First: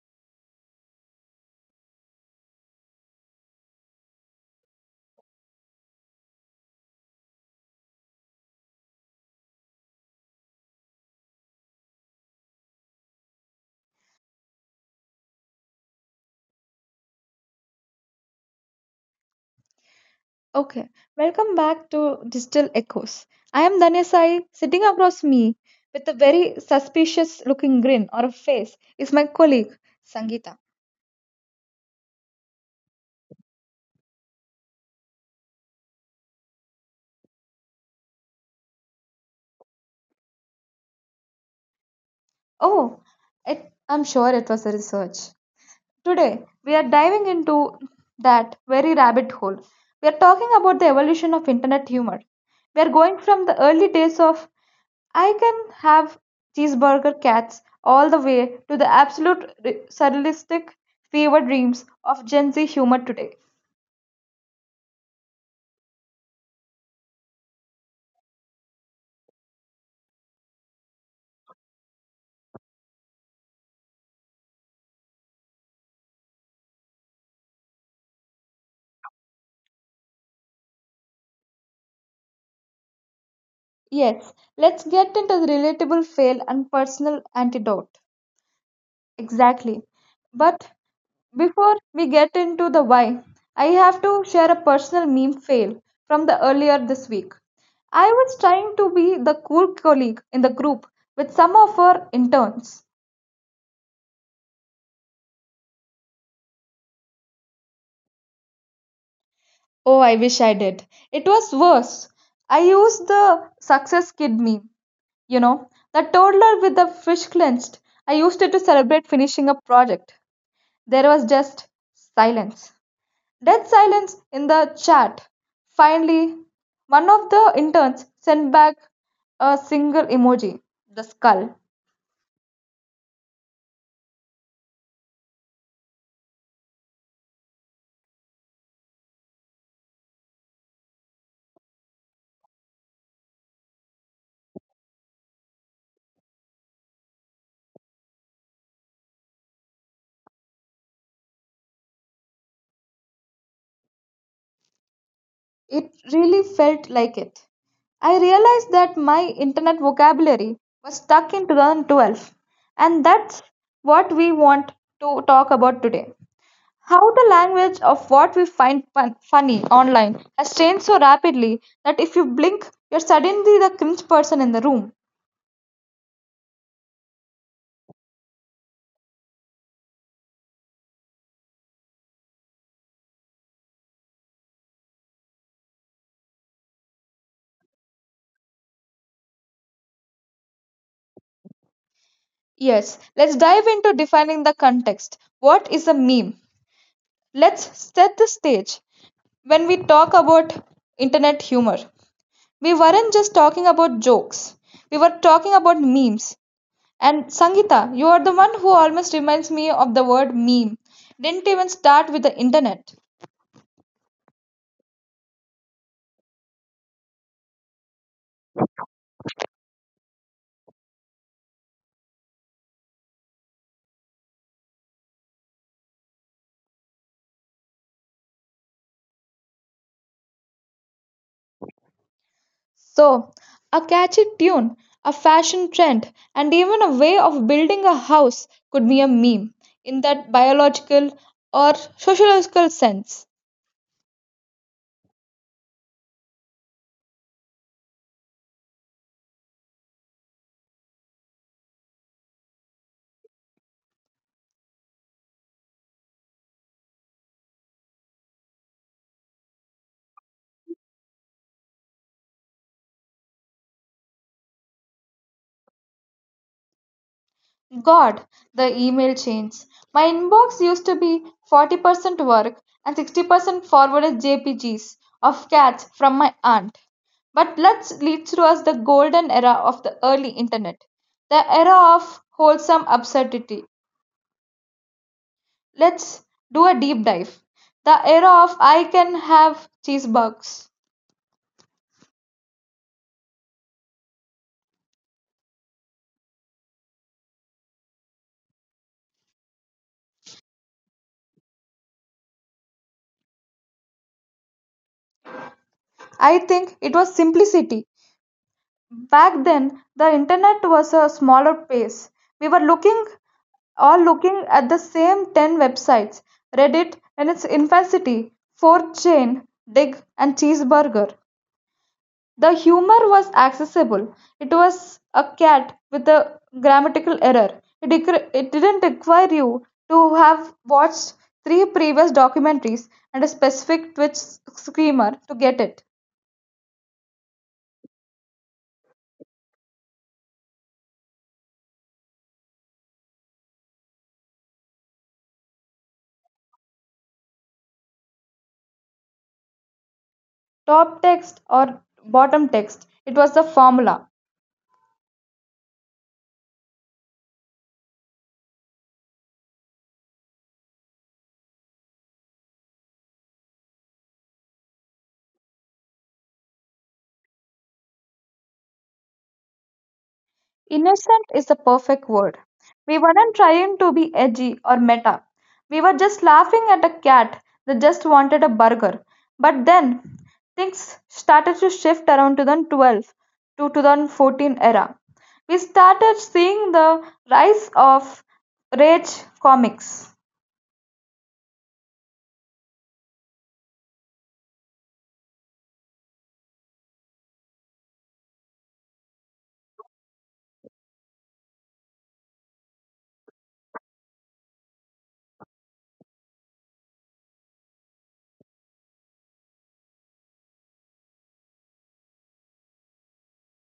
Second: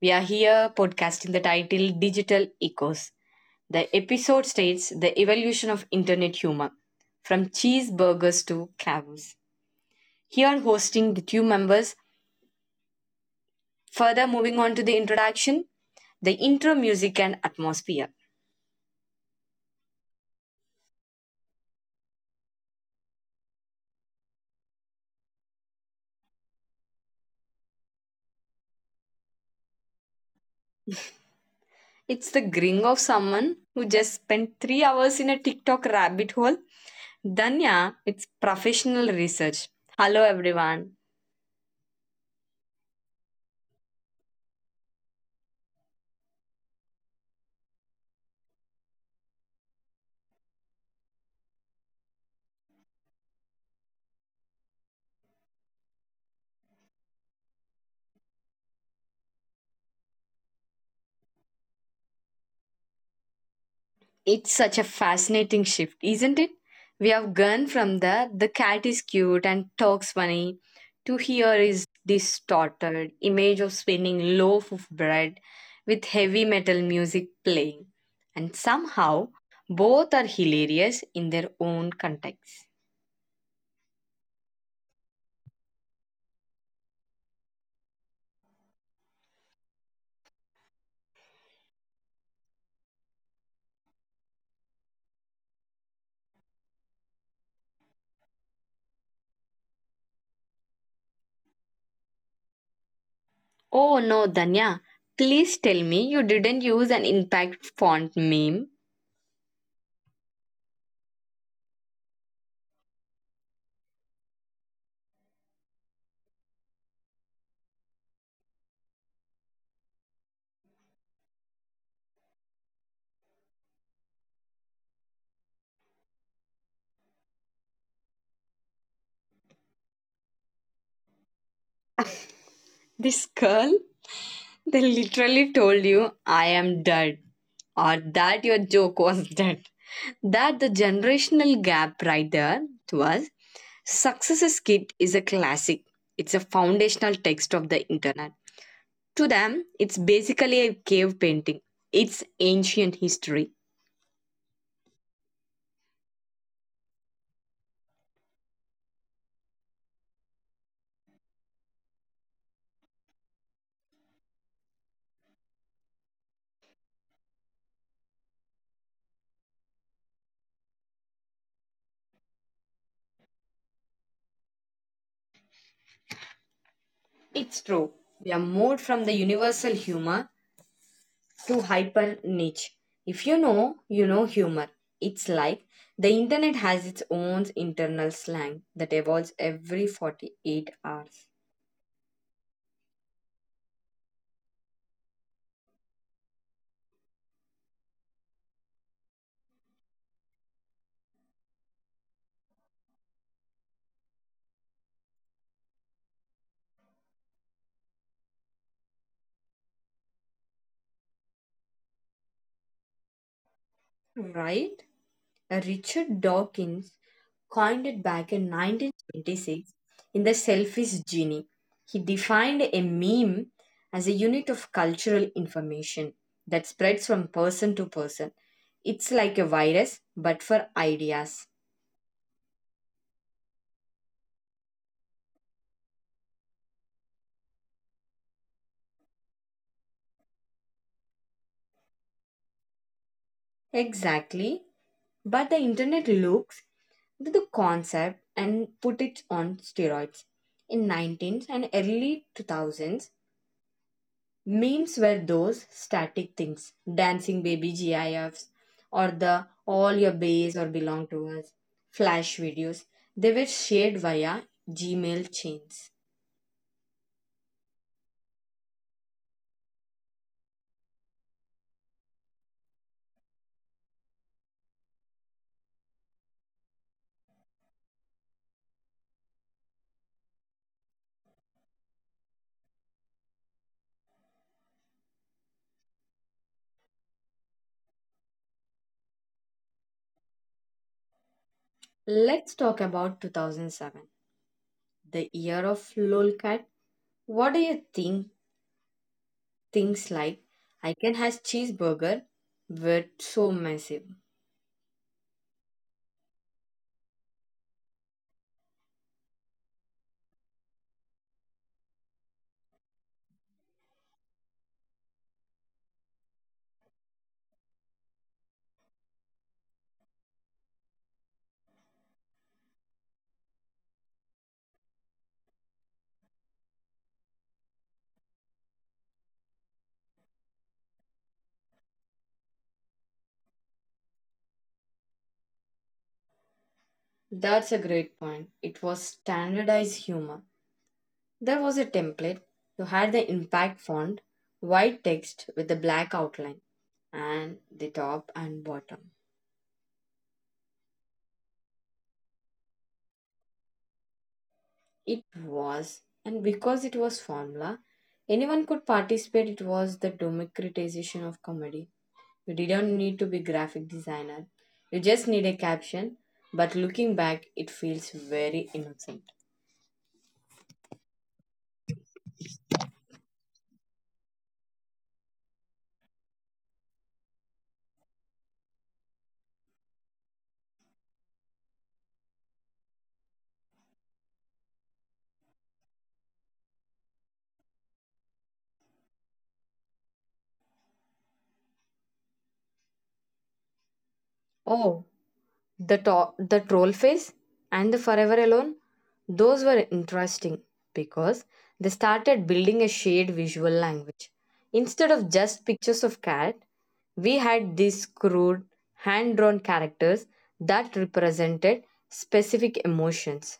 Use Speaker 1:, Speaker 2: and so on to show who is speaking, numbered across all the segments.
Speaker 1: We are here podcasting the title Digital Echoes. The episode states the evolution of internet humor from cheeseburgers to cows. Here, hosting the two members. Further, moving on to the introduction, the intro music and atmosphere.
Speaker 2: Okay, welcome back to Digital Echoes. I am Dhanya Sai. Sitting across me with a very suspicious looking grin or a face is my colleague Sangeeta.
Speaker 1: It's the grin of someone who just spent 3 hours in a TikTok rabbit hole. Danya, it's professional research. Hello, everyone.
Speaker 2: Oh, I'm sure it was a research. Today, we are diving into that very rabbit hole. We are talking about the evolution of internet humor. We are going from the early days of I can have cheeseburger cats all the way to the absolute surrealistic fever dreams of Gen Z humor today.
Speaker 1: It's such a fascinating shift, isn't it? We have gone from the cat is cute and talks funny to here is distorted image of spinning loaf of bread with heavy metal music playing. And somehow both are hilarious in their own context.
Speaker 2: Yes, let's get into the relatable fail and personal antidote. Exactly. But before we get into the why, I have to share a personal meme fail from the earlier this week. I was trying to be the cool colleague in the group with some of our interns.
Speaker 1: Oh no, Danya, please tell me you didn't use an impact font meme.
Speaker 2: Oh, I wish I did. It was worse. I used the success kid meme, you know, the toddler with the fish clenched. I used it to celebrate finishing a project. There was just silence. Dead silence in the chat. Finally, one of the interns sent back a single emoji, the skull.
Speaker 1: This girl they literally told you, I am dead, or that your joke was dead. That the generational gap right there to us. Successes Kit is a classic. It's a foundational text of the internet. To them, it's basically a cave painting. It's ancient history.
Speaker 2: It really felt like it. I realized that my internet vocabulary was stuck in 2012, and that's what we want to talk about today. How the language of what we find funny online has changed so rapidly that if you blink, you're suddenly the cringe person in the room.
Speaker 1: It's true. We are more from the universal humor to hyper niche. If you know, you know humor. It's like the internet has its own internal slang that evolves every 48 hours.
Speaker 2: Yes, let's dive into defining the context. What is a meme? Let's set the stage when we talk about internet humor. We weren't just talking about jokes, we were talking about memes. And Sangita, you are the one who almost reminds me of the word meme. Didn't even start with the internet.
Speaker 1: Right? Richard Dawkins coined it back in 1926 in The Selfish Genie. He defined a meme as a unit of cultural information that spreads from person to person. It's like a virus, but for ideas.
Speaker 2: So, a catchy tune, a fashion trend, and even a way of building a house could be a meme in that biological or sociological sense.
Speaker 1: Exactly. But the internet looks into the concept and put it on steroids. In 19th and early 2000s, memes were those static things, dancing baby GIFs or the all your base or belong to us flash videos. They were shared via Gmail chains.
Speaker 2: God, the email chains. My inbox used to be 40% work and 60% forwarded JPGs of cats from my aunt. But let's lead through us the golden era of the early internet, the era of wholesome absurdity. Let's do a deep dive. The era of I can have cheeseburgers.
Speaker 1: Let's talk about 2007, the year of lolcat. What do you think things like I can has cheeseburger were so massive?
Speaker 2: I think it was simplicity. Back then the internet was a smaller pace. We were looking at the same 10 websites: reddit in its infancy, 4chan, dig, and cheeseburger. The humor was accessible. It was a cat with a grammatical error. It didn't require you to have watched three previous documentaries and a specific twitch screamer to get it.
Speaker 1: That's a great point. It was standardized humor. There was a template. You had the impact font, white text with the black outline, and the top and bottom.
Speaker 2: Top text or bottom text, it was the formula.
Speaker 1: It was, and because it was formula, anyone could participate. It was the democratization of comedy. You didn't need to be graphic designer. You just need a caption. But looking back, it feels very innocent.
Speaker 2: Innocent is the perfect word. We weren't trying to be edgy or meta. We were just laughing at a cat that just wanted a burger. But then things started to shift around 2012 to 2014 era. We started seeing the rise of rage comics.
Speaker 1: Oh, the troll face and the forever alone, those were interesting because they started building a shared visual language. Instead of just pictures of cat, we had these crude, hand drawn characters that represented specific emotions.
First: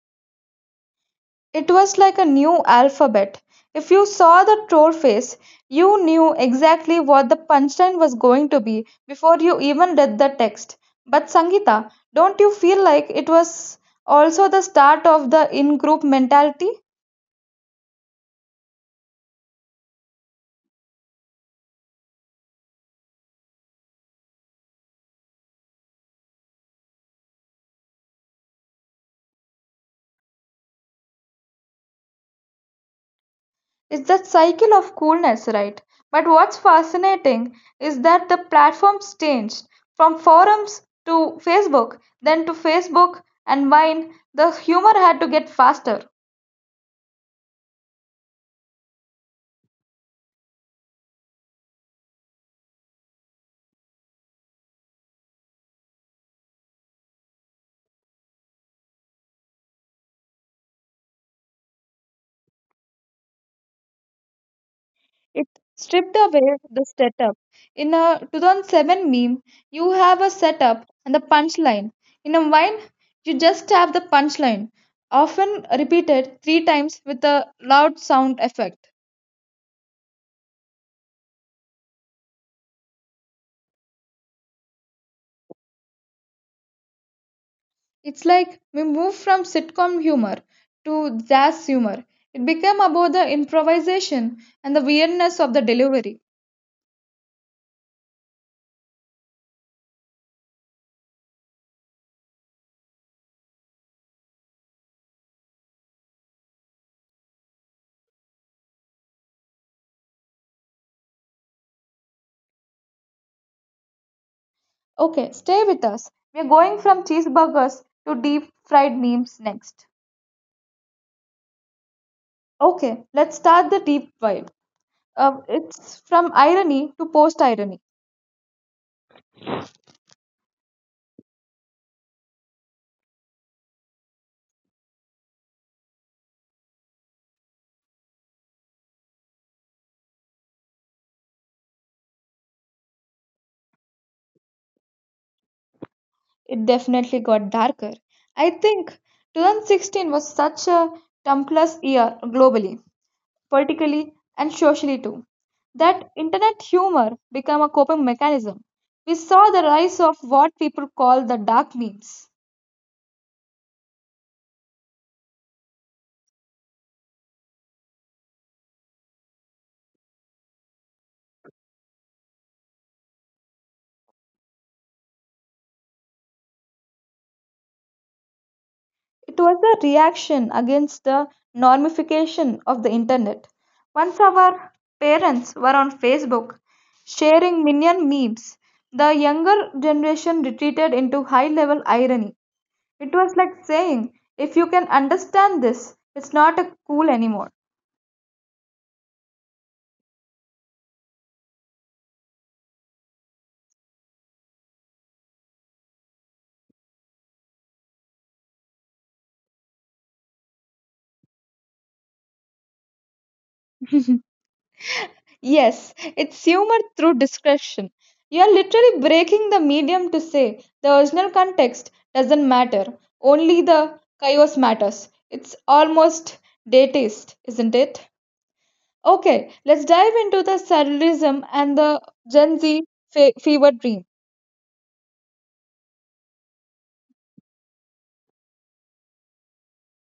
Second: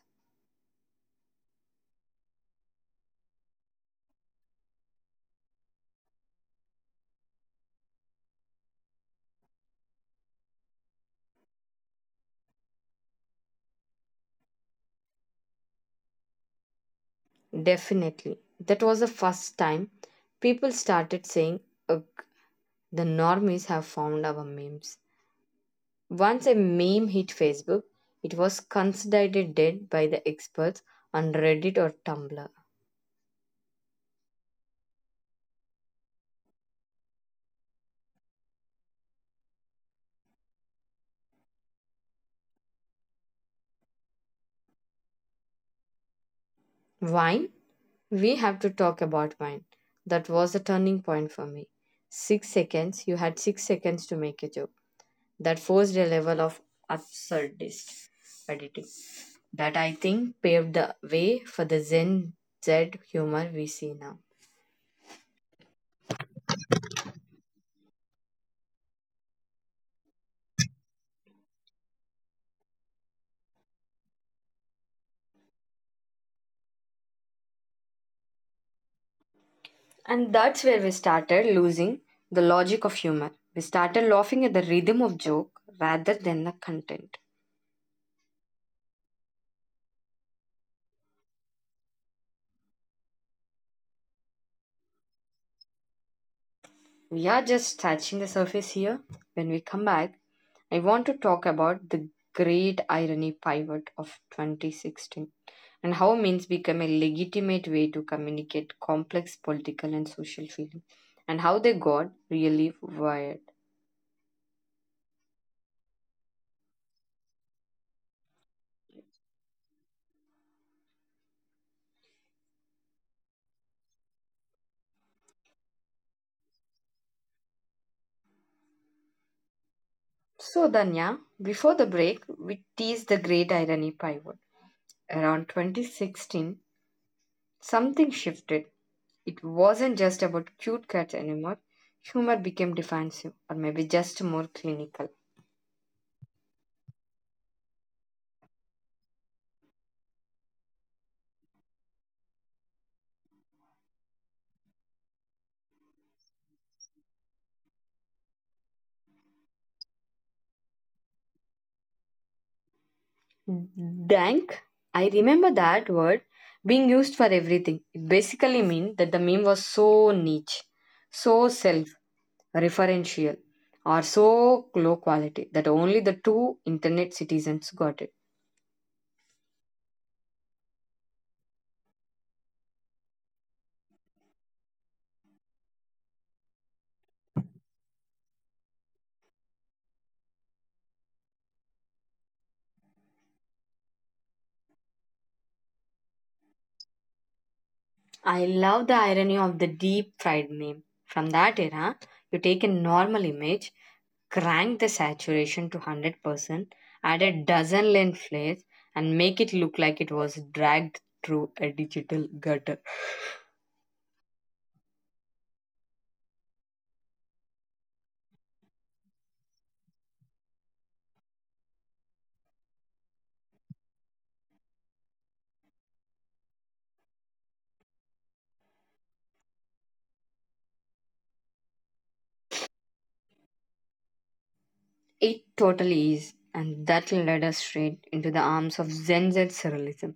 Speaker 2: It was like a new alphabet. If you saw the troll face, you knew exactly what the punchline was going to be before you even read the text. But Sangita, don't you feel like it was also the start of the in group mentality?
Speaker 1: Definitely, that was the first time people started saying, ugh, the normies have found our memes. Once a meme hit Facebook, it was considered dead by the experts on Reddit or Tumblr.
Speaker 2: It's that cycle of coolness, right? But what's fascinating is that the platforms changed from forums to Facebook, then to Facebook and Vine, the humor had to get faster.
Speaker 1: Wine? We have to talk about wine. That was the turning point for me. 6 seconds, you had 6 seconds to make a joke. That forced a level of absurdist editing that I think paved the way for the Zen Z humor we see now.
Speaker 2: It stripped away the setup. In a 2007 meme, you have a setup and the punchline. In a wine, you just have the punchline, often repeated three times with a loud sound effect.
Speaker 1: And that's where we started losing the logic of humor. We started laughing at the rhythm of joke rather than the content.
Speaker 2: It's like we move from sitcom humor to jazz humor. It became about the improvisation and the weirdness of the delivery.
Speaker 1: We are just touching the surface here. When we come back, I want to talk about the great irony pivot of 2016 and how memes become a legitimate way to communicate complex political and social feeling and how they got really wired.
Speaker 2: Okay, stay with us. We're going from cheeseburgers to deep fried memes next. Okay, let's start the deep dive. It's from irony to post irony.
Speaker 1: So, Danya, before the break, we teased the great irony pivot. Around 2016, something shifted. It wasn't just about cute cats anymore. Humor became defensive, or maybe just more clinical.
Speaker 2: It definitely got darker. I think 2016 was such a tumultuous year globally, politically, and socially too, that internet humor became a coping mechanism. We saw the rise of what people call the dark memes.
Speaker 1: Dank, I remember that word being used for everything. It basically meant that the meme was so niche, so self referential, or so low quality that only the two internet citizens got it.
Speaker 2: It was a reaction against the normification of the internet. Once our parents were on Facebook sharing minion memes, the younger generation retreated into high level irony. It was like saying, if you can understand this, it's not a cool anymore.
Speaker 1: I love the irony of the deep fried meme. From that era, you take a normal image crank the saturation to 100%, add a dozen lens flares, and make it look like it was dragged through a digital gutter.
Speaker 2: Yes, it's humor through discretion. You are literally breaking the medium to say the original context doesn't matter, only the chaos matters. It's almost datist, isn't it? Okay, let's dive into the surrealism and the Gen Z fever dream.
Speaker 1: It totally is, and that led us straight into the arms of Zen Z surrealism.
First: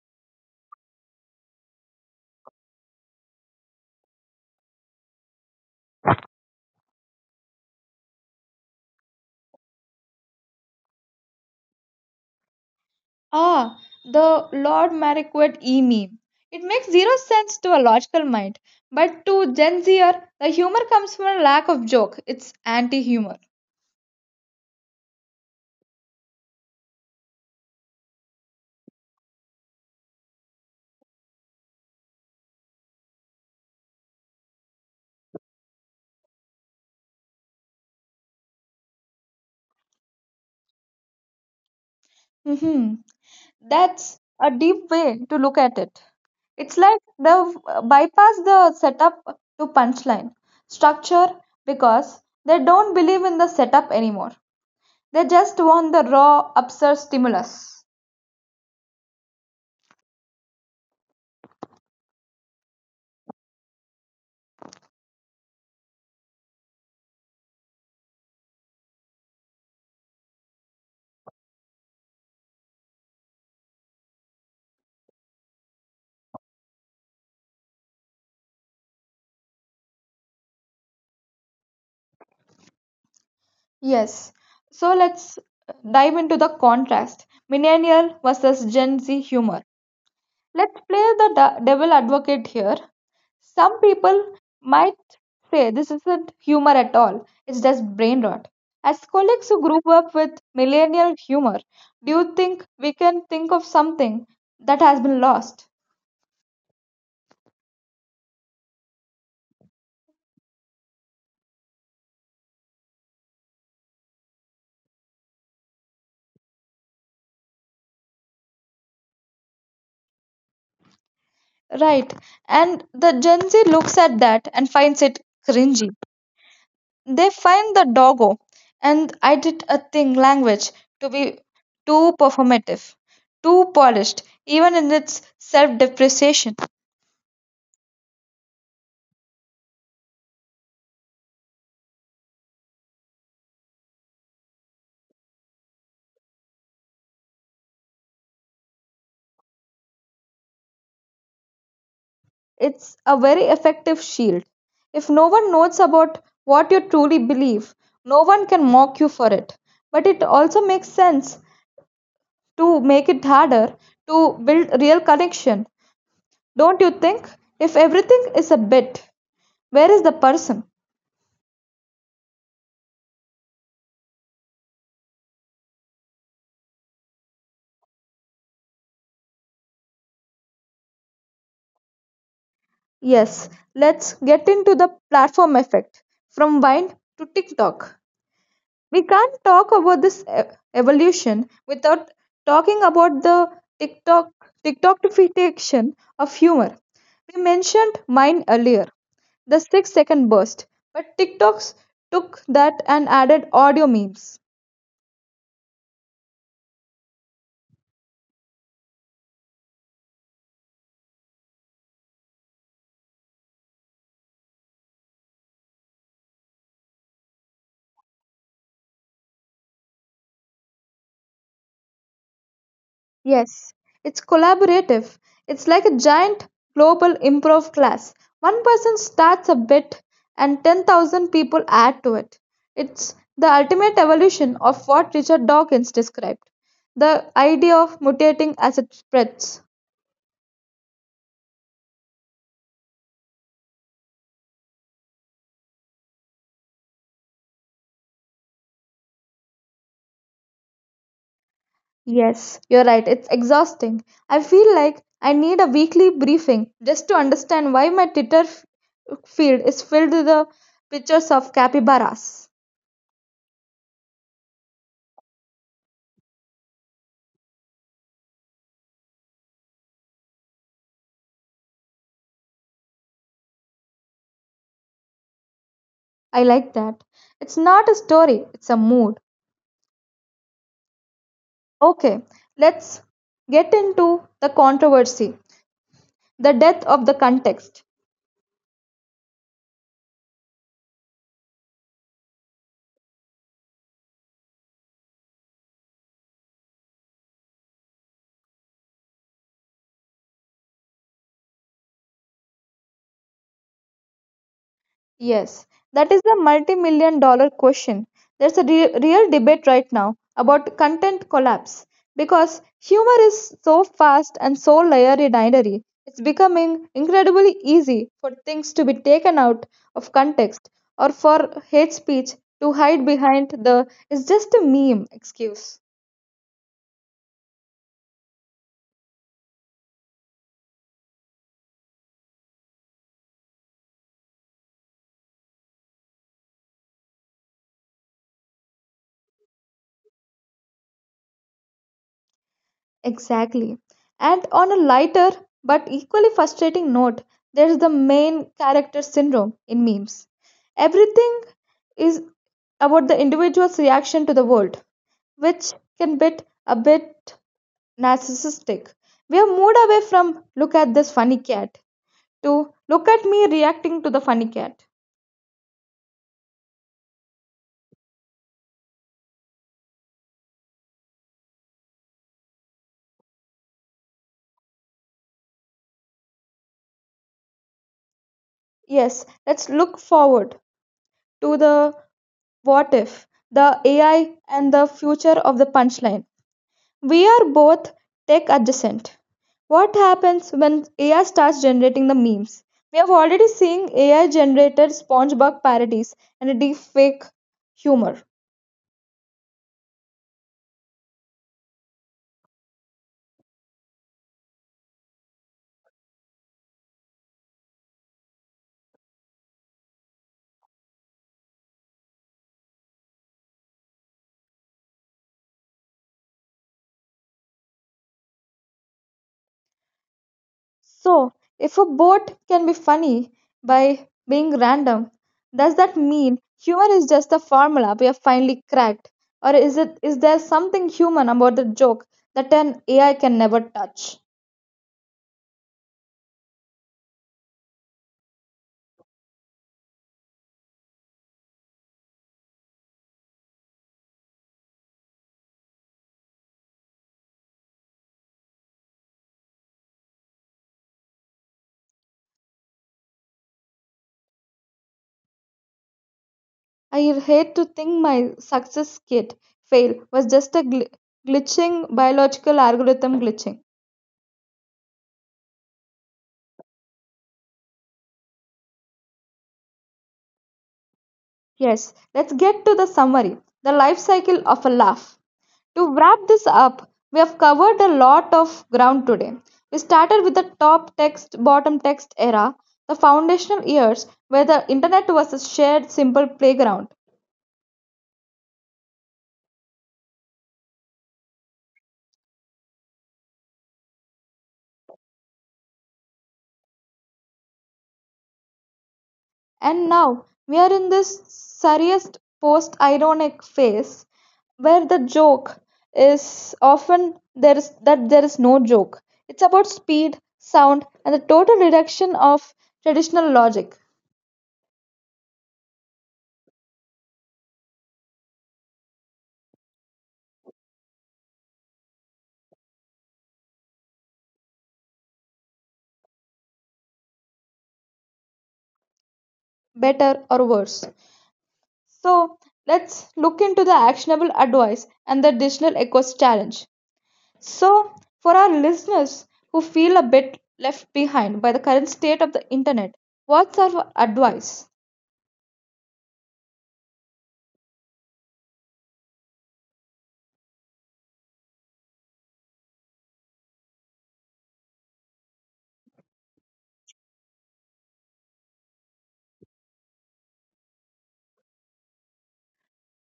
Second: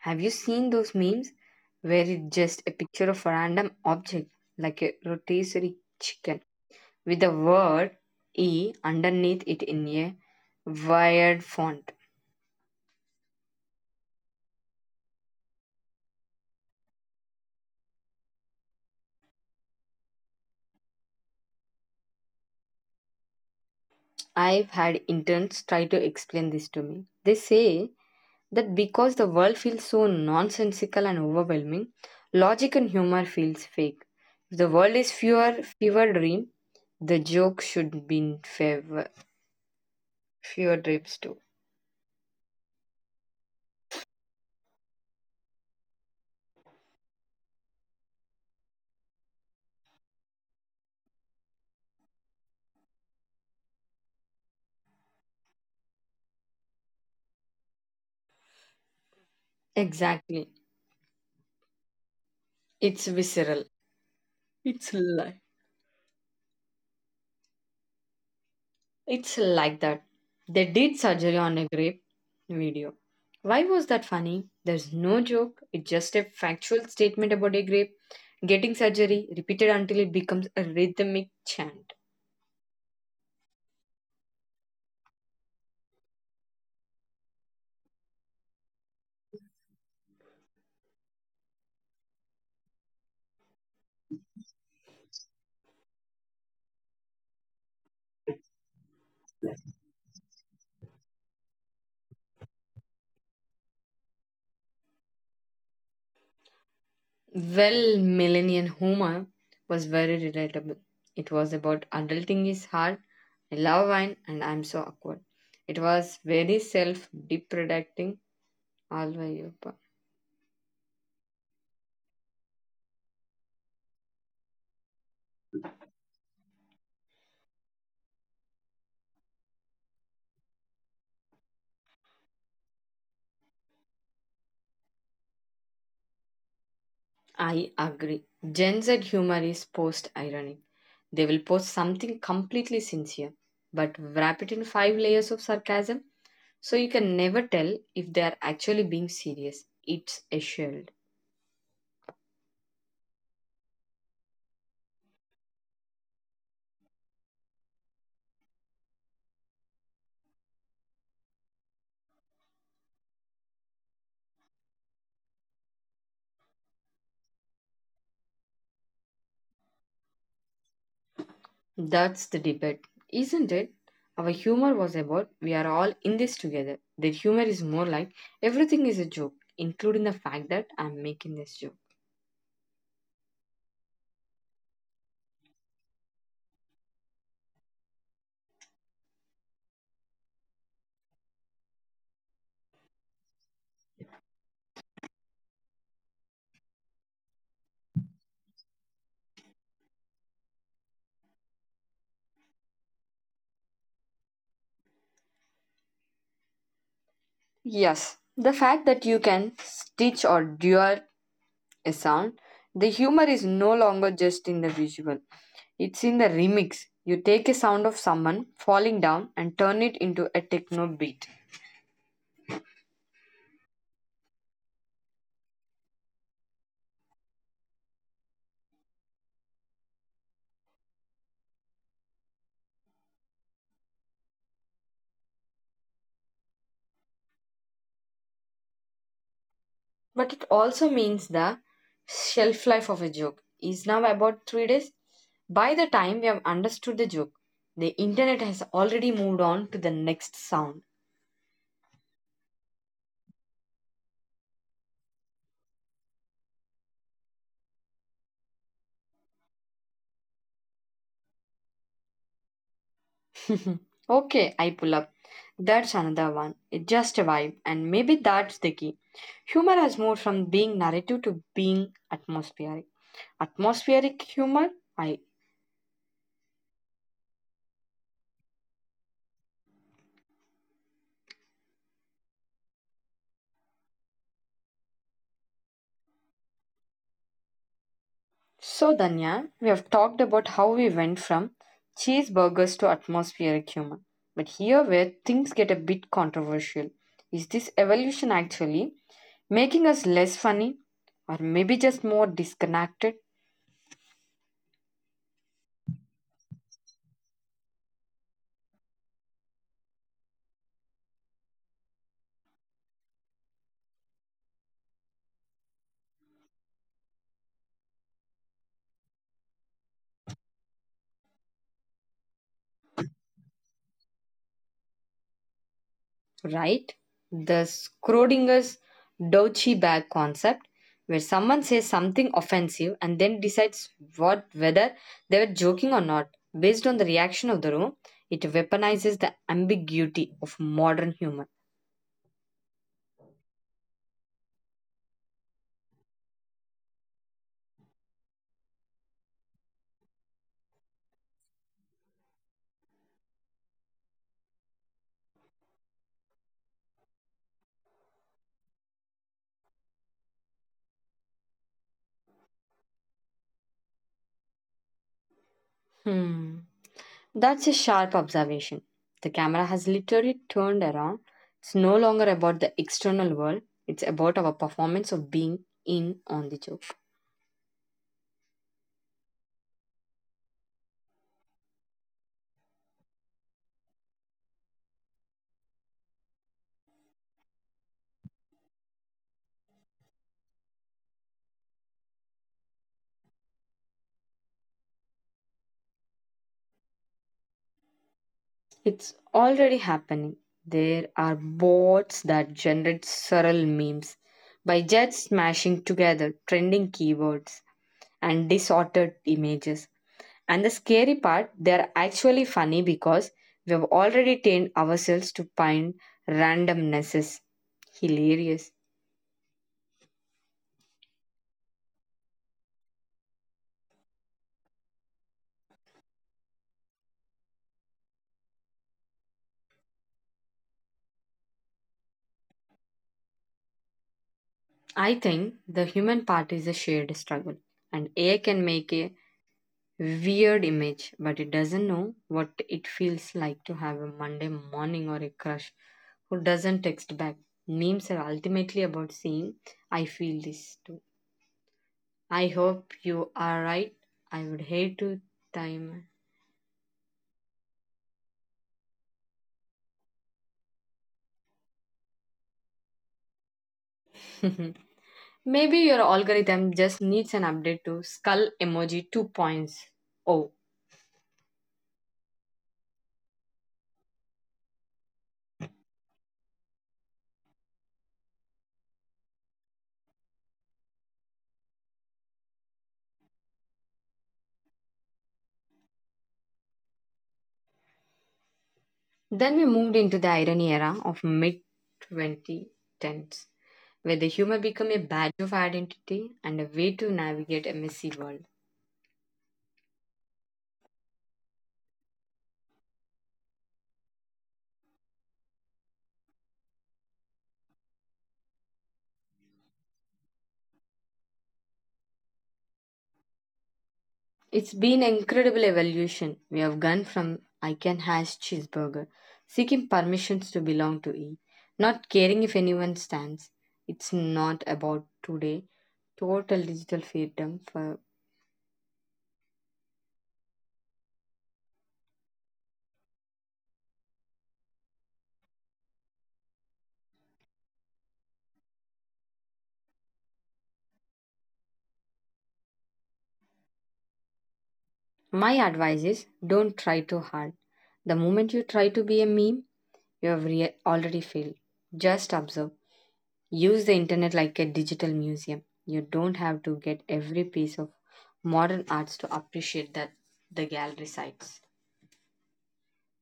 Speaker 1: Have you seen those memes where it's just a picture of a random object like a rotisserie chicken with the word E underneath it in a wired font?
Speaker 2: Ah, the Lord Marquette E meme. It makes zero sense to a logical mind, but to Gen Zer, the humor comes from a lack of joke. It's anti humor.
Speaker 1: I've had interns try to explain this to me. They say that because the world feels so nonsensical and overwhelming, logic and humor feels fake. If the world is fewer fever dream, the joke should be in favor fewer dreams too.
Speaker 2: Hmm. That's a deep way to look at it. It's like they've bypassed the setup to punchline structure because they don't believe in the setup anymore. They just want the raw, absurd stimulus.
Speaker 1: Exactly. It's visceral. It's like It's like that. They did surgery on a grape video. Why was that funny? There's no joke. It's just a factual statement about a grape getting surgery repeated until it becomes a rhythmic chant.
Speaker 2: Yes. So let's dive into the contrast millennial versus Gen Z humor. Let's play the devil advocate here. Some people might say this isn't humor at all, it's just brain rot. As colleagues who grew up with millennial humor, do you think we can think of something that has been lost?
Speaker 1: Well, Millennial Humor was very relatable. It was about adulting is hard, I love wine, and I'm so awkward. It was very self depredating all the Europe.
Speaker 2: Right. And the Gen Z looks at that and finds it cringy. They find the doggo and I did a thing language to be too performative, too polished, even in its self depreciation.
Speaker 1: I agree. Gen Z humor is post ironic. They will post something completely sincere, but wrap it in five layers of sarcasm so you can never tell if they are actually being serious. It's a shield.
Speaker 2: It's a very effective shield. If no one knows about what you truly believe, no one can mock you for it. But it also makes sense to make it harder to build real connection, don't you think? If everything is a bit, where is the person?
Speaker 1: That's the debate, isn't it? Our humor was about we are all in this together. Their humor is more like everything is a joke, including the fact that I'm making this joke.
Speaker 2: Yes, let's get into the platform effect from Vine to TikTok. We can't talk about this evolution without talking about the TikTok TikTokification of humor. We mentioned mine earlier, the 6 second burst, but TikToks took that and added audio memes.
Speaker 1: Yes, the fact that you can stitch or dual a sound, the humor is no longer just in the visual, it's in the remix. You take a sound of someone falling down and turn it into a techno beat.
Speaker 2: Yes, it's collaborative. It's like a giant global improv class. One person starts a bit and 10,000 people add to it. It's the ultimate evolution of what Richard Dawkins described, the idea of mutating as it spreads.
Speaker 1: But it also means the shelf life of a joke is now about 3 days. By the time we have understood the joke, the internet has already moved on to the next sound.
Speaker 2: Yes, you're right. It's exhausting. I feel like I need a weekly briefing just to understand why my Twitter feed is filled with the pictures of capybaras.
Speaker 1: Okay, I pull up. That's another one. It's just a vibe, and maybe that's the key. Humor has moved from being narrative to being atmospheric. Atmospheric humor, I
Speaker 2: I like that. It's not a story, it's a mood. Okay, let's get into the controversy, the death of the context.
Speaker 1: so, Danya, we have talked about how we went from cheeseburgers to atmospheric humor. But here, where things get a bit controversial, is this evolution actually making us less funny or maybe just more disconnected,
Speaker 2: Yes, that is a multi million-dollar question. There's a real debate right now about content collapse because humor is so fast and so layered binary. It's becoming incredibly easy for things to be taken out of context or for hate speech to hide behind the it's just a meme excuse.
Speaker 1: right? The Schrodinger's Dochi bag concept, where someone says something offensive and then decides what whether they were joking or not based on the reaction of the room, it weaponizes the ambiguity of modern humor.
Speaker 2: Exactly. And on a lighter but equally frustrating note, there's the main character syndrome in memes. Everything is about the individual's reaction to the world, which can be a bit narcissistic. We have moved away from look at this funny cat to look at me reacting to the funny cat.
Speaker 1: Hmm. That's a sharp observation. The camera has literally turned around. It's no longer about the external world, it's about our performance of being in on the joke.
Speaker 2: Yes, let's look forward to the what if, the AI, and the future of the punchline. We are both tech adjacent. What happens when AI starts generating the memes? We have already seen AI generated SpongeBob parodies and a deep fake humor.
Speaker 1: It's already happening. There are bots that generate several memes by just smashing together trending keywords and distorted images. And the scary part, they're actually funny because we have already trained ourselves to find randomnesses. Hilarious.
Speaker 2: So, if a bot can be funny by being random, does that mean humor is just a formula we have finally cracked? Or is it is there something human about the joke that an AI can never touch?
Speaker 1: I think the human part is a shared struggle, and AI can make a weird image, but it doesn't know what it feels like to have a Monday morning or a crush who doesn't text back. Memes are ultimately about saying, I feel this too. I hope you are right. I would hate to time.
Speaker 2: I hate to think my success kit fail was just a glitching biological algorithm glitching.
Speaker 1: Maybe your algorithm just needs an update to skull emoji 2.0.
Speaker 2: Yes, let's get to the summary, the life cycle of a laugh. To wrap this up, we have covered a lot of ground today. We started with the top text, bottom text era, the foundational years where the internet was a shared, simple playground.
Speaker 1: Then we moved into the irony era of mid 2010s where the humor become a badge of identity and a way to navigate a messy world.
Speaker 2: And now we are in this serious post ironic phase where the joke is often there is that there is no joke. It's about speed, sound, and the total reduction of traditional logic,
Speaker 1: It's been an incredible evolution we have gone from I can hash cheeseburger, seeking permissions to belong to E, not caring if anyone stands. It's not about today, total digital freedom. For
Speaker 2: better or worse. So let's look into the actionable advice and the digital echoes challenge. So for our listeners who feel a bit left behind by the current state of the internet, what's our advice?
Speaker 1: my advice is don't try too hard. The moment you try to be a meme, you have already failed. Just observe use the internet like a digital museum. You don't have to get every piece of modern arts to appreciate that the gallery sites.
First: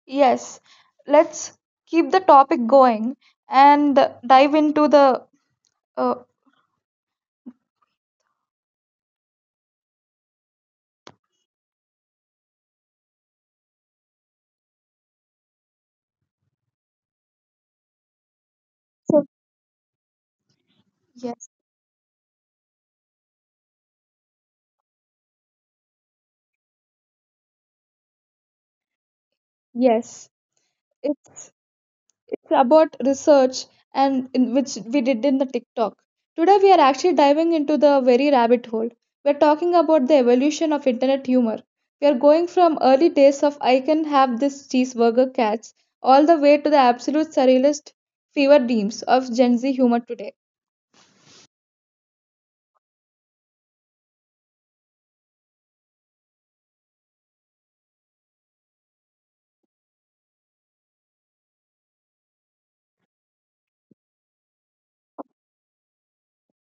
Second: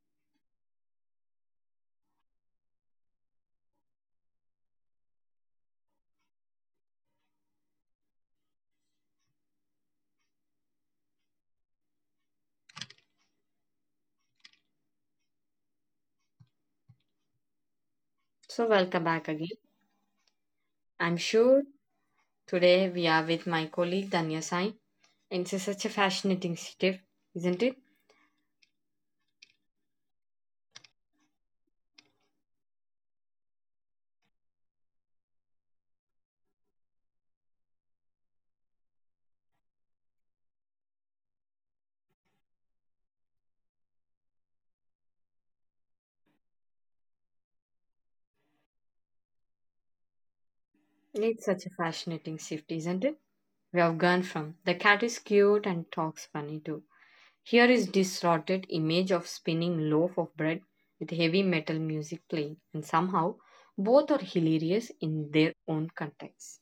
Speaker 2: Yes, let's keep the topic going and dive into the uh,
Speaker 1: So welcome back again. I'm
Speaker 2: Yes,
Speaker 1: sure today we are with my colleague Danya Sai. And it's such a fascinating shift, isn't it?
Speaker 2: yes. It's about research and in which we did in the TikTok. Today we are actually diving into the very rabbit hole. We're talking about the evolution of internet humor. We are going from early days of I can have this cheeseburger cats all the way to the absolute surrealist fever dreams of Gen Z humor today.
Speaker 1: It's such a fascinating shift, isn't it? We have gone from the cat is cute and talks funny too here is distorted image of spinning loaf of bread with heavy metal music playing and somehow both are hilarious in their own context.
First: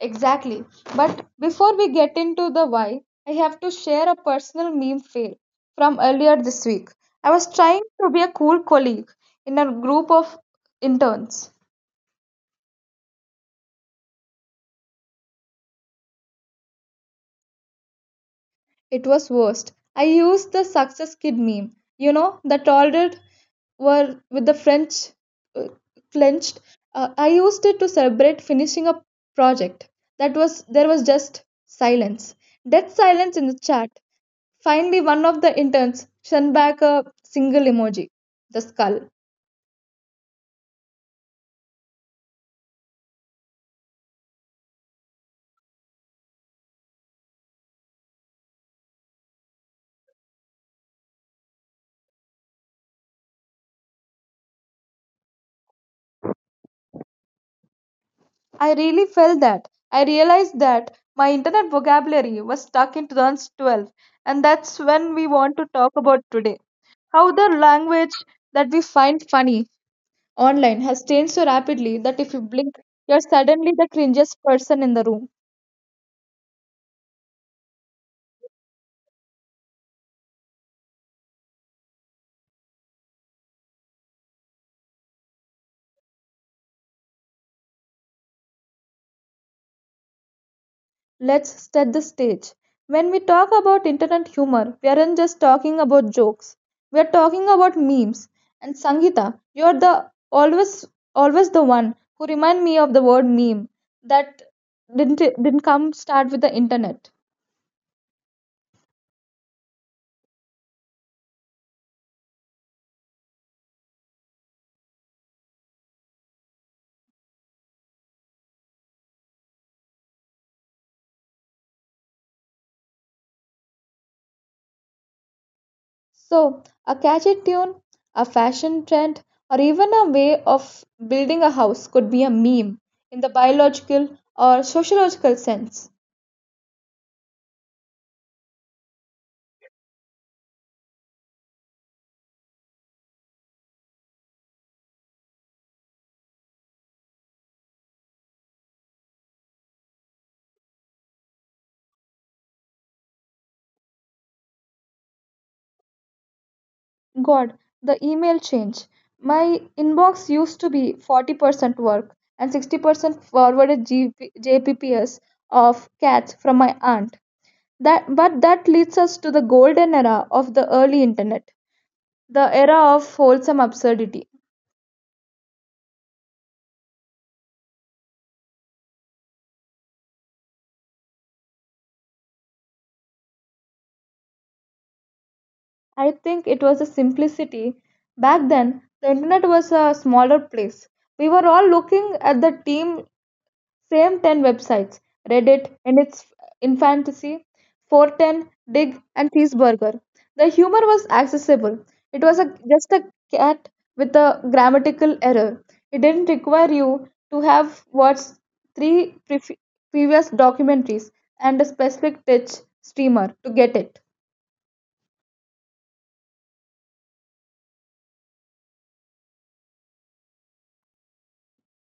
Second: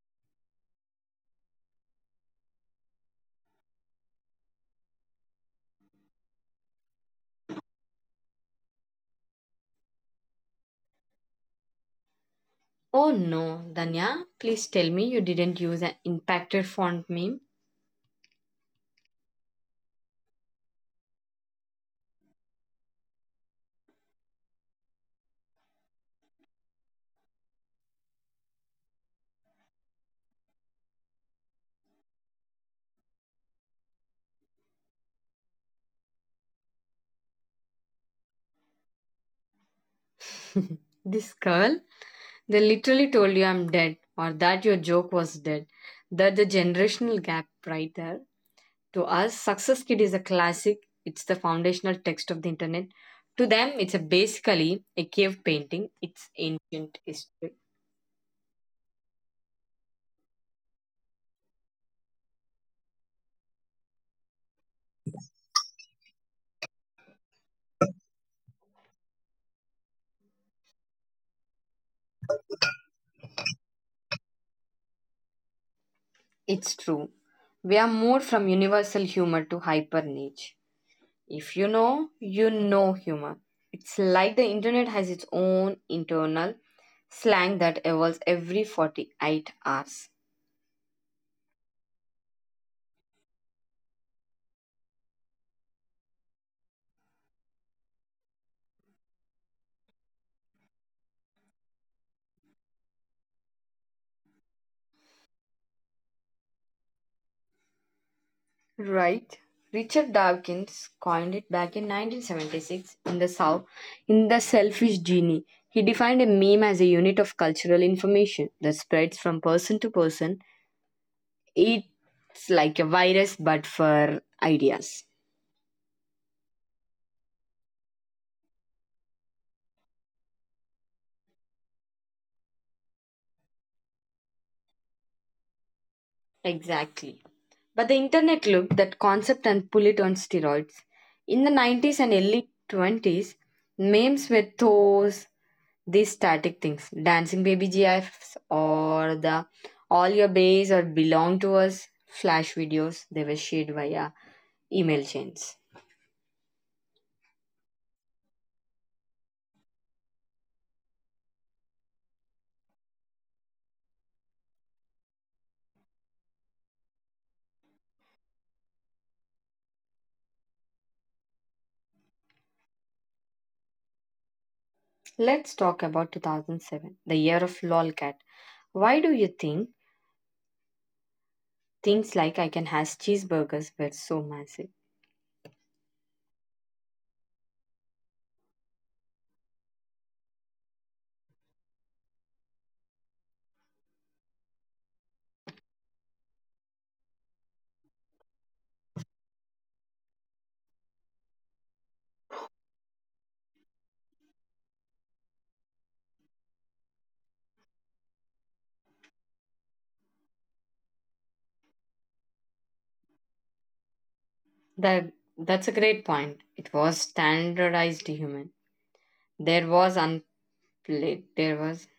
Speaker 2: Exactly. But before we get into the why, I have to share a personal meme fail from earlier this week. I was trying to be a cool colleague in a group of interns.
Speaker 1: Oh no, Danya, please tell me you didn't use an impacted font meme.
Speaker 2: It was worst. I used the success kid meme, you know, the tall dude were with the French uh, clenched. I used it to celebrate finishing a project. That was there was just silence, dead silence in the chat. Finally, one of the interns sent back a single emoji, the skull.
Speaker 1: This girl, they literally told you I'm dead or that your joke was dead. That's the generational gap right there. To us, Success Kit is a classic, it's the foundational text of the internet. To them, it's a basically a cave painting, it's ancient history.
Speaker 2: I really felt that. I realized that my internet vocabulary was stuck in 2012, and that's when we want to talk about today. How the language that we find funny online has changed so rapidly that if you blink, you're suddenly the cringiest person in the room.
Speaker 1: It's true. We are moved from universal humor to hyper niche. If you know, you know humor. It's like the internet has its own internal slang that evolves every 48 hours.
Speaker 2: Let's set the stage. When we talk about internet humor, we aren't just talking about jokes. We are talking about memes. And Sangeeta, you're the always the one who remind me of the word meme that didn't come start with the internet.
Speaker 1: Right. Richard Dawkins coined it back in 1976 in the South in The Selfish Genie. He defined a meme as a unit of cultural information that spreads from person to person. It's like a virus, but for ideas.
Speaker 2: So a catchy tune, a fashion trend, or even a way of building a house could be a meme in the biological or sociological sense.
Speaker 1: Exactly. But the internet looked that concept and pull it on steroids. In the 90s and early 20s, memes were those These static things, dancing baby GIFs or the all your bays or belong to us flash videos, they were shared via email chains.
Speaker 2: God, the email change. My inbox used to be 40% work and 60% forwarded GP, JPPS of cats from my aunt. But that leads us to the golden era of the early internet, the era of wholesome absurdity.
Speaker 1: Let's talk about 2007, the year of lolcat. Why do you think things like I can has cheeseburgers were so massive?
Speaker 2: I think it was a simplicity. Back then, the internet was a smaller place. We were all looking at the team same 10 websites, Reddit in its infancy, 410, Dig, and Cheeseburger. The humor was accessible. It was just a cat with a grammatical error. It didn't require you to have watched three previous documentaries and a specific Twitch streamer to get it.
Speaker 1: That's a great point. It was standardized human. There was unplayed. There was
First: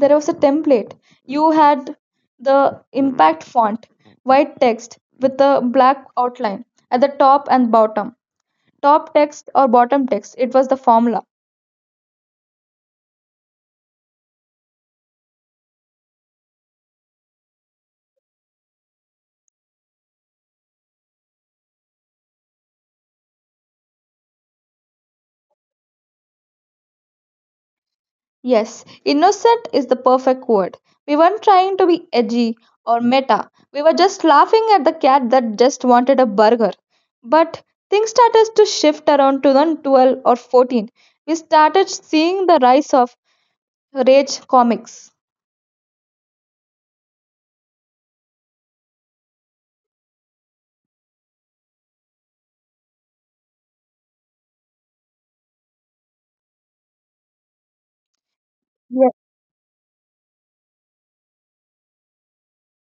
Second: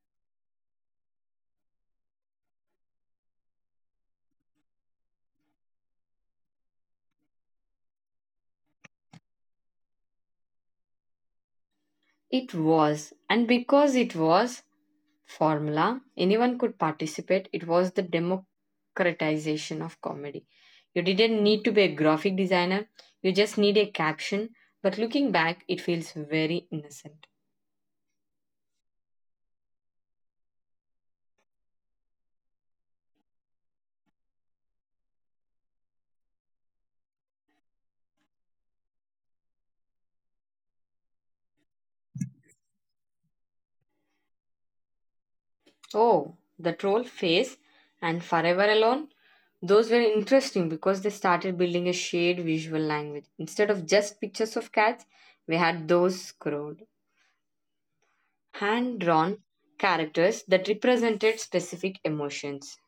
Speaker 2: There was a template. You had the impact font, white text with a black outline at the top and bottom. Top text or bottom text, it was the formula.
Speaker 1: it was, and because it was, formula. Anyone could participate. It was the democratization of comedy. You didn't need to be a graphic designer, you just need a caption. But looking back, it feels very innocent.
Speaker 2: Yes, innocent is the perfect word. We weren't trying to be edgy or meta, we were just laughing at the cat that just wanted a burger. But things started to shift around 2012 or 14. We started seeing the rise of rage comics.
Speaker 1: Oh, the troll face and forever alone. Those were interesting because they started building a shared visual language. Instead of just pictures of cats, we had those scrolled, hand drawn characters that represented specific emotions.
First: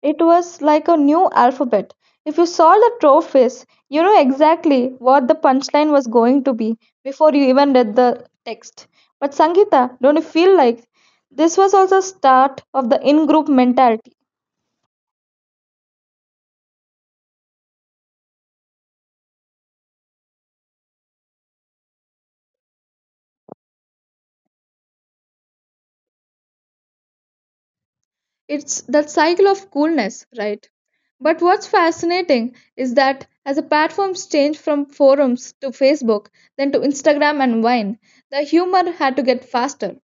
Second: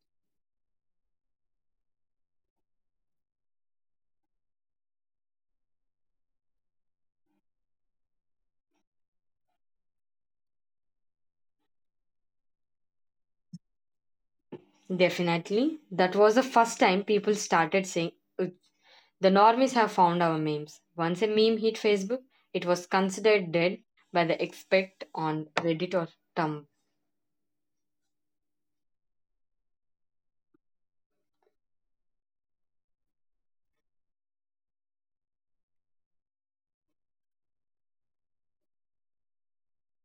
Speaker 2: It was like a new alphabet. If you saw the trophies, you know exactly what the punchline was going to be before you even read the text. But Sangeeta, don't you feel like this was also start of the in-group mentality?
Speaker 1: Definitely. That was the first time people started saying, "Uh, the normies have found our memes." Once a meme hit Facebook, it was considered dead by the expect on Reddit or Tumblr.
Speaker 2: It's that cycle of coolness, right? But what's fascinating is that as the platforms changed from forums to Facebook, then to Instagram and Vine, the humor had to get faster.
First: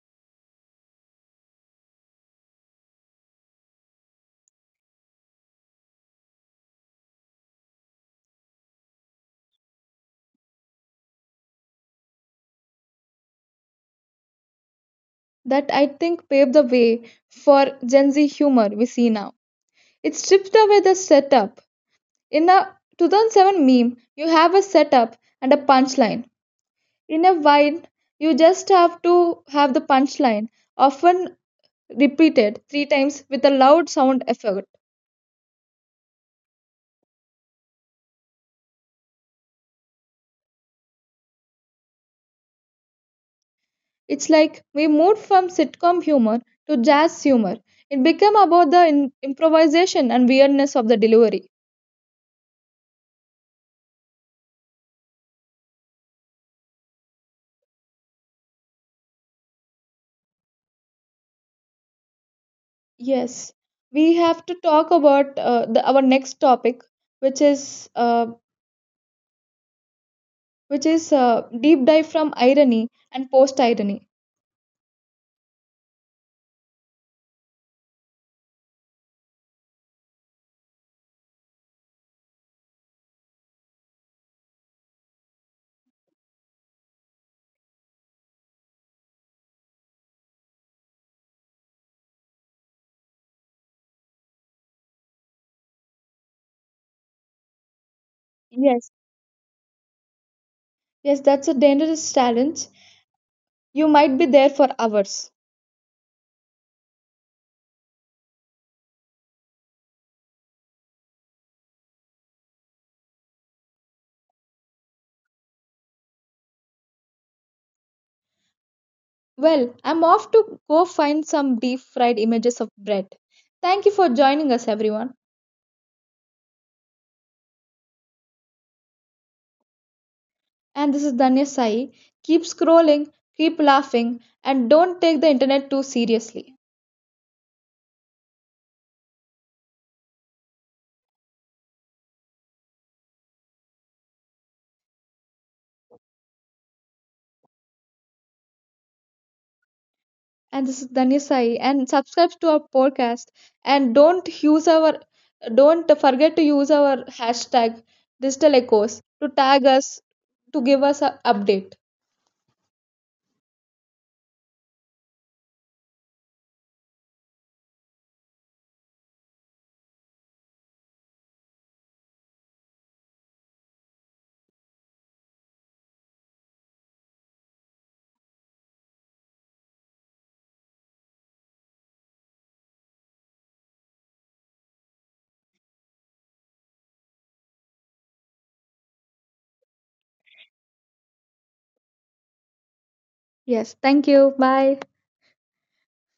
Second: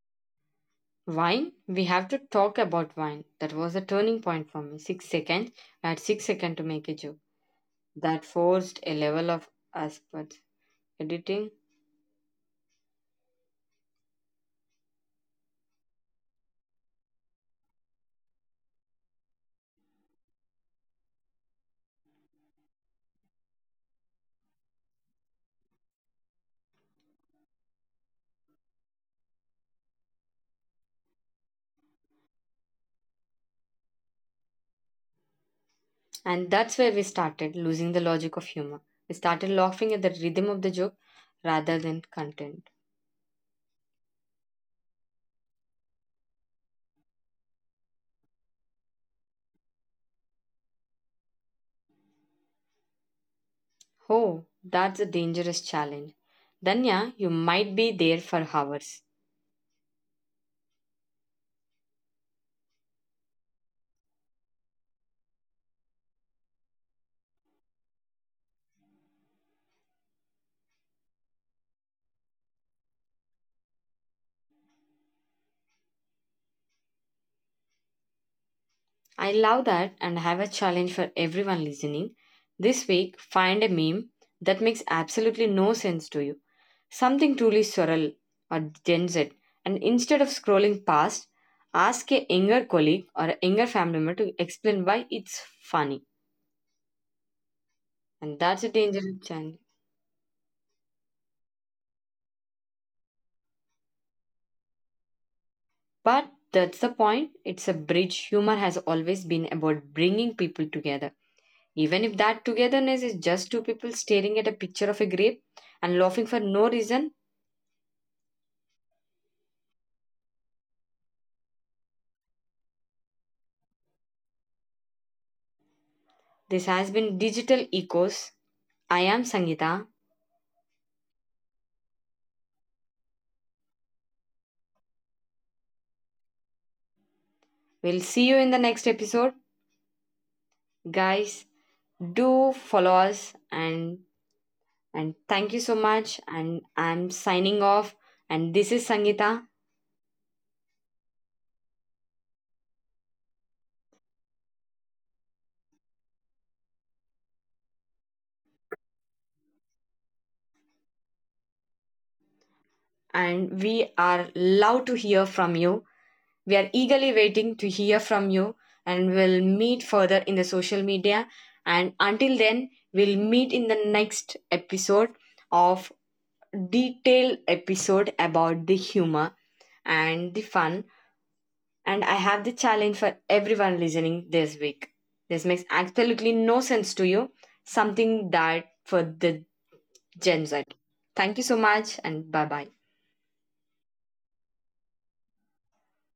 Speaker 1: Wine? We have to talk about wine. That was a turning point for me. 6 seconds. I had 6 seconds to make a joke. That forced a level of aspect editing.
Speaker 2: That I think paved the way for Gen Z humor we see now. It stripped away the setup. In a 2007 meme, you have a setup and a punchline. In a wide, you just have to have the punchline, often repeated three times with a loud sound effect.
Speaker 1: And that's where we started losing the logic of humor. We started laughing at the rhythm of the joke rather than content.
Speaker 2: It's like we moved from sitcom humor to jazz humor. It became about the improvisation and weirdness of the delivery.
Speaker 1: Oh, that's a dangerous challenge. Danya, you might be there for hours.
Speaker 2: Yes, we have to talk about our next topic, which is deep dive from irony and post irony.
Speaker 1: I love that and have a challenge for everyone listening. This week, find a meme that makes absolutely no sense to you. Something truly surreal or Gen Z. And instead of scrolling past, ask a younger colleague or a younger family member to explain why it's funny. And that's a
Speaker 2: Yes,
Speaker 1: dangerous challenge.
Speaker 2: yes, that's a dangerous challenge. You might be there for hours.
Speaker 1: But that's the point. It's a bridge. Humor has always been about bringing people together. Even if that togetherness is just two people staring at a picture of a grape and laughing for no reason,
Speaker 2: Well, I'm off to go find some deep fried images of bread. Thank you for joining us, everyone.
Speaker 1: this has been Digital Echoes. I am Sangeeta.
Speaker 2: And this is Danya Sai. Keep scrolling, keep laughing, and don't take the internet too seriously.
Speaker 1: We'll see you in the next episode. Guys, do follow us and thank you so much and I'm signing off and this is Sangeeta
Speaker 2: And this is Dhanya Sai. And subscribe to our podcast. And don't forget to use our hashtag digital echoes to tag us to give us an update.
Speaker 1: and we are love to hear from you. We are eagerly waiting to hear from you and we'll meet further in the social media. And until then, we'll meet in the next episode of detailed episode about the humor and the fun. And I have the challenge for everyone listening this week. This makes absolutely no sense to you. Something that for the Gen Z. Thank you so much and bye bye.
Speaker 2: Yes. Thank you. Bye.